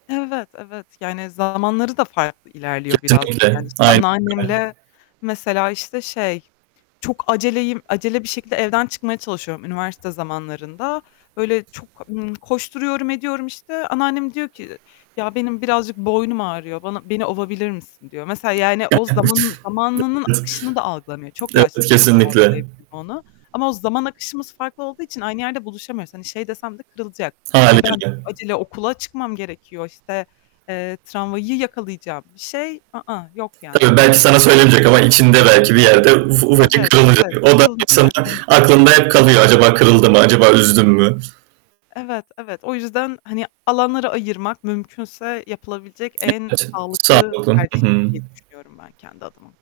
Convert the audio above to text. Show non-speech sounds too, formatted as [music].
Evet, evet. Yani, zamanları da farklı ilerliyor birazcık, Kesinlikle. yani, işte Aynen öyle. anneannemle mesela, işte, şey, çok aceleyim acele bir şekilde evden çıkmaya çalışıyorum üniversite zamanlarında. Böyle, çok, ımm, koşturuyorum ediyorum, işte, anneannem diyor ki "Ya, benim birazcık boynum ağrıyor, bana beni ovabilir misin?" diyor. Mesela, yani, o zamanın zamanının akışını da algılamıyor. [unintelligible] Çok yaşlı, Evet, tabii ki kesinlikle. [unintelligible] onu. Ama o zaman akışımız farklı olduğu için aynı yerde buluşamıyoruz. Hani, şey desem de kırılacak, "Ya, ben Hâliyle. acele okula çıkmam gerekiyor, işte, eee, tramvayı yakalayacağım." bir şey, ı ıh, yok yani, Tabii, hani belki sana söylemeyecek ama içinde belki bir yerde uf ufacık Evet, kırılacak. evet. O da insanın Kırılacak, hani aklında hep kalıyor acaba kırıldı mı, acaba üzdüm mü? Evet, evet. O yüzden, hani, alanları ayırmak mümkünse yapılabilecek en Evet. sağlıklı Sağlıklı. tercih I hı. diye düşünüyorum ben kendi adıma.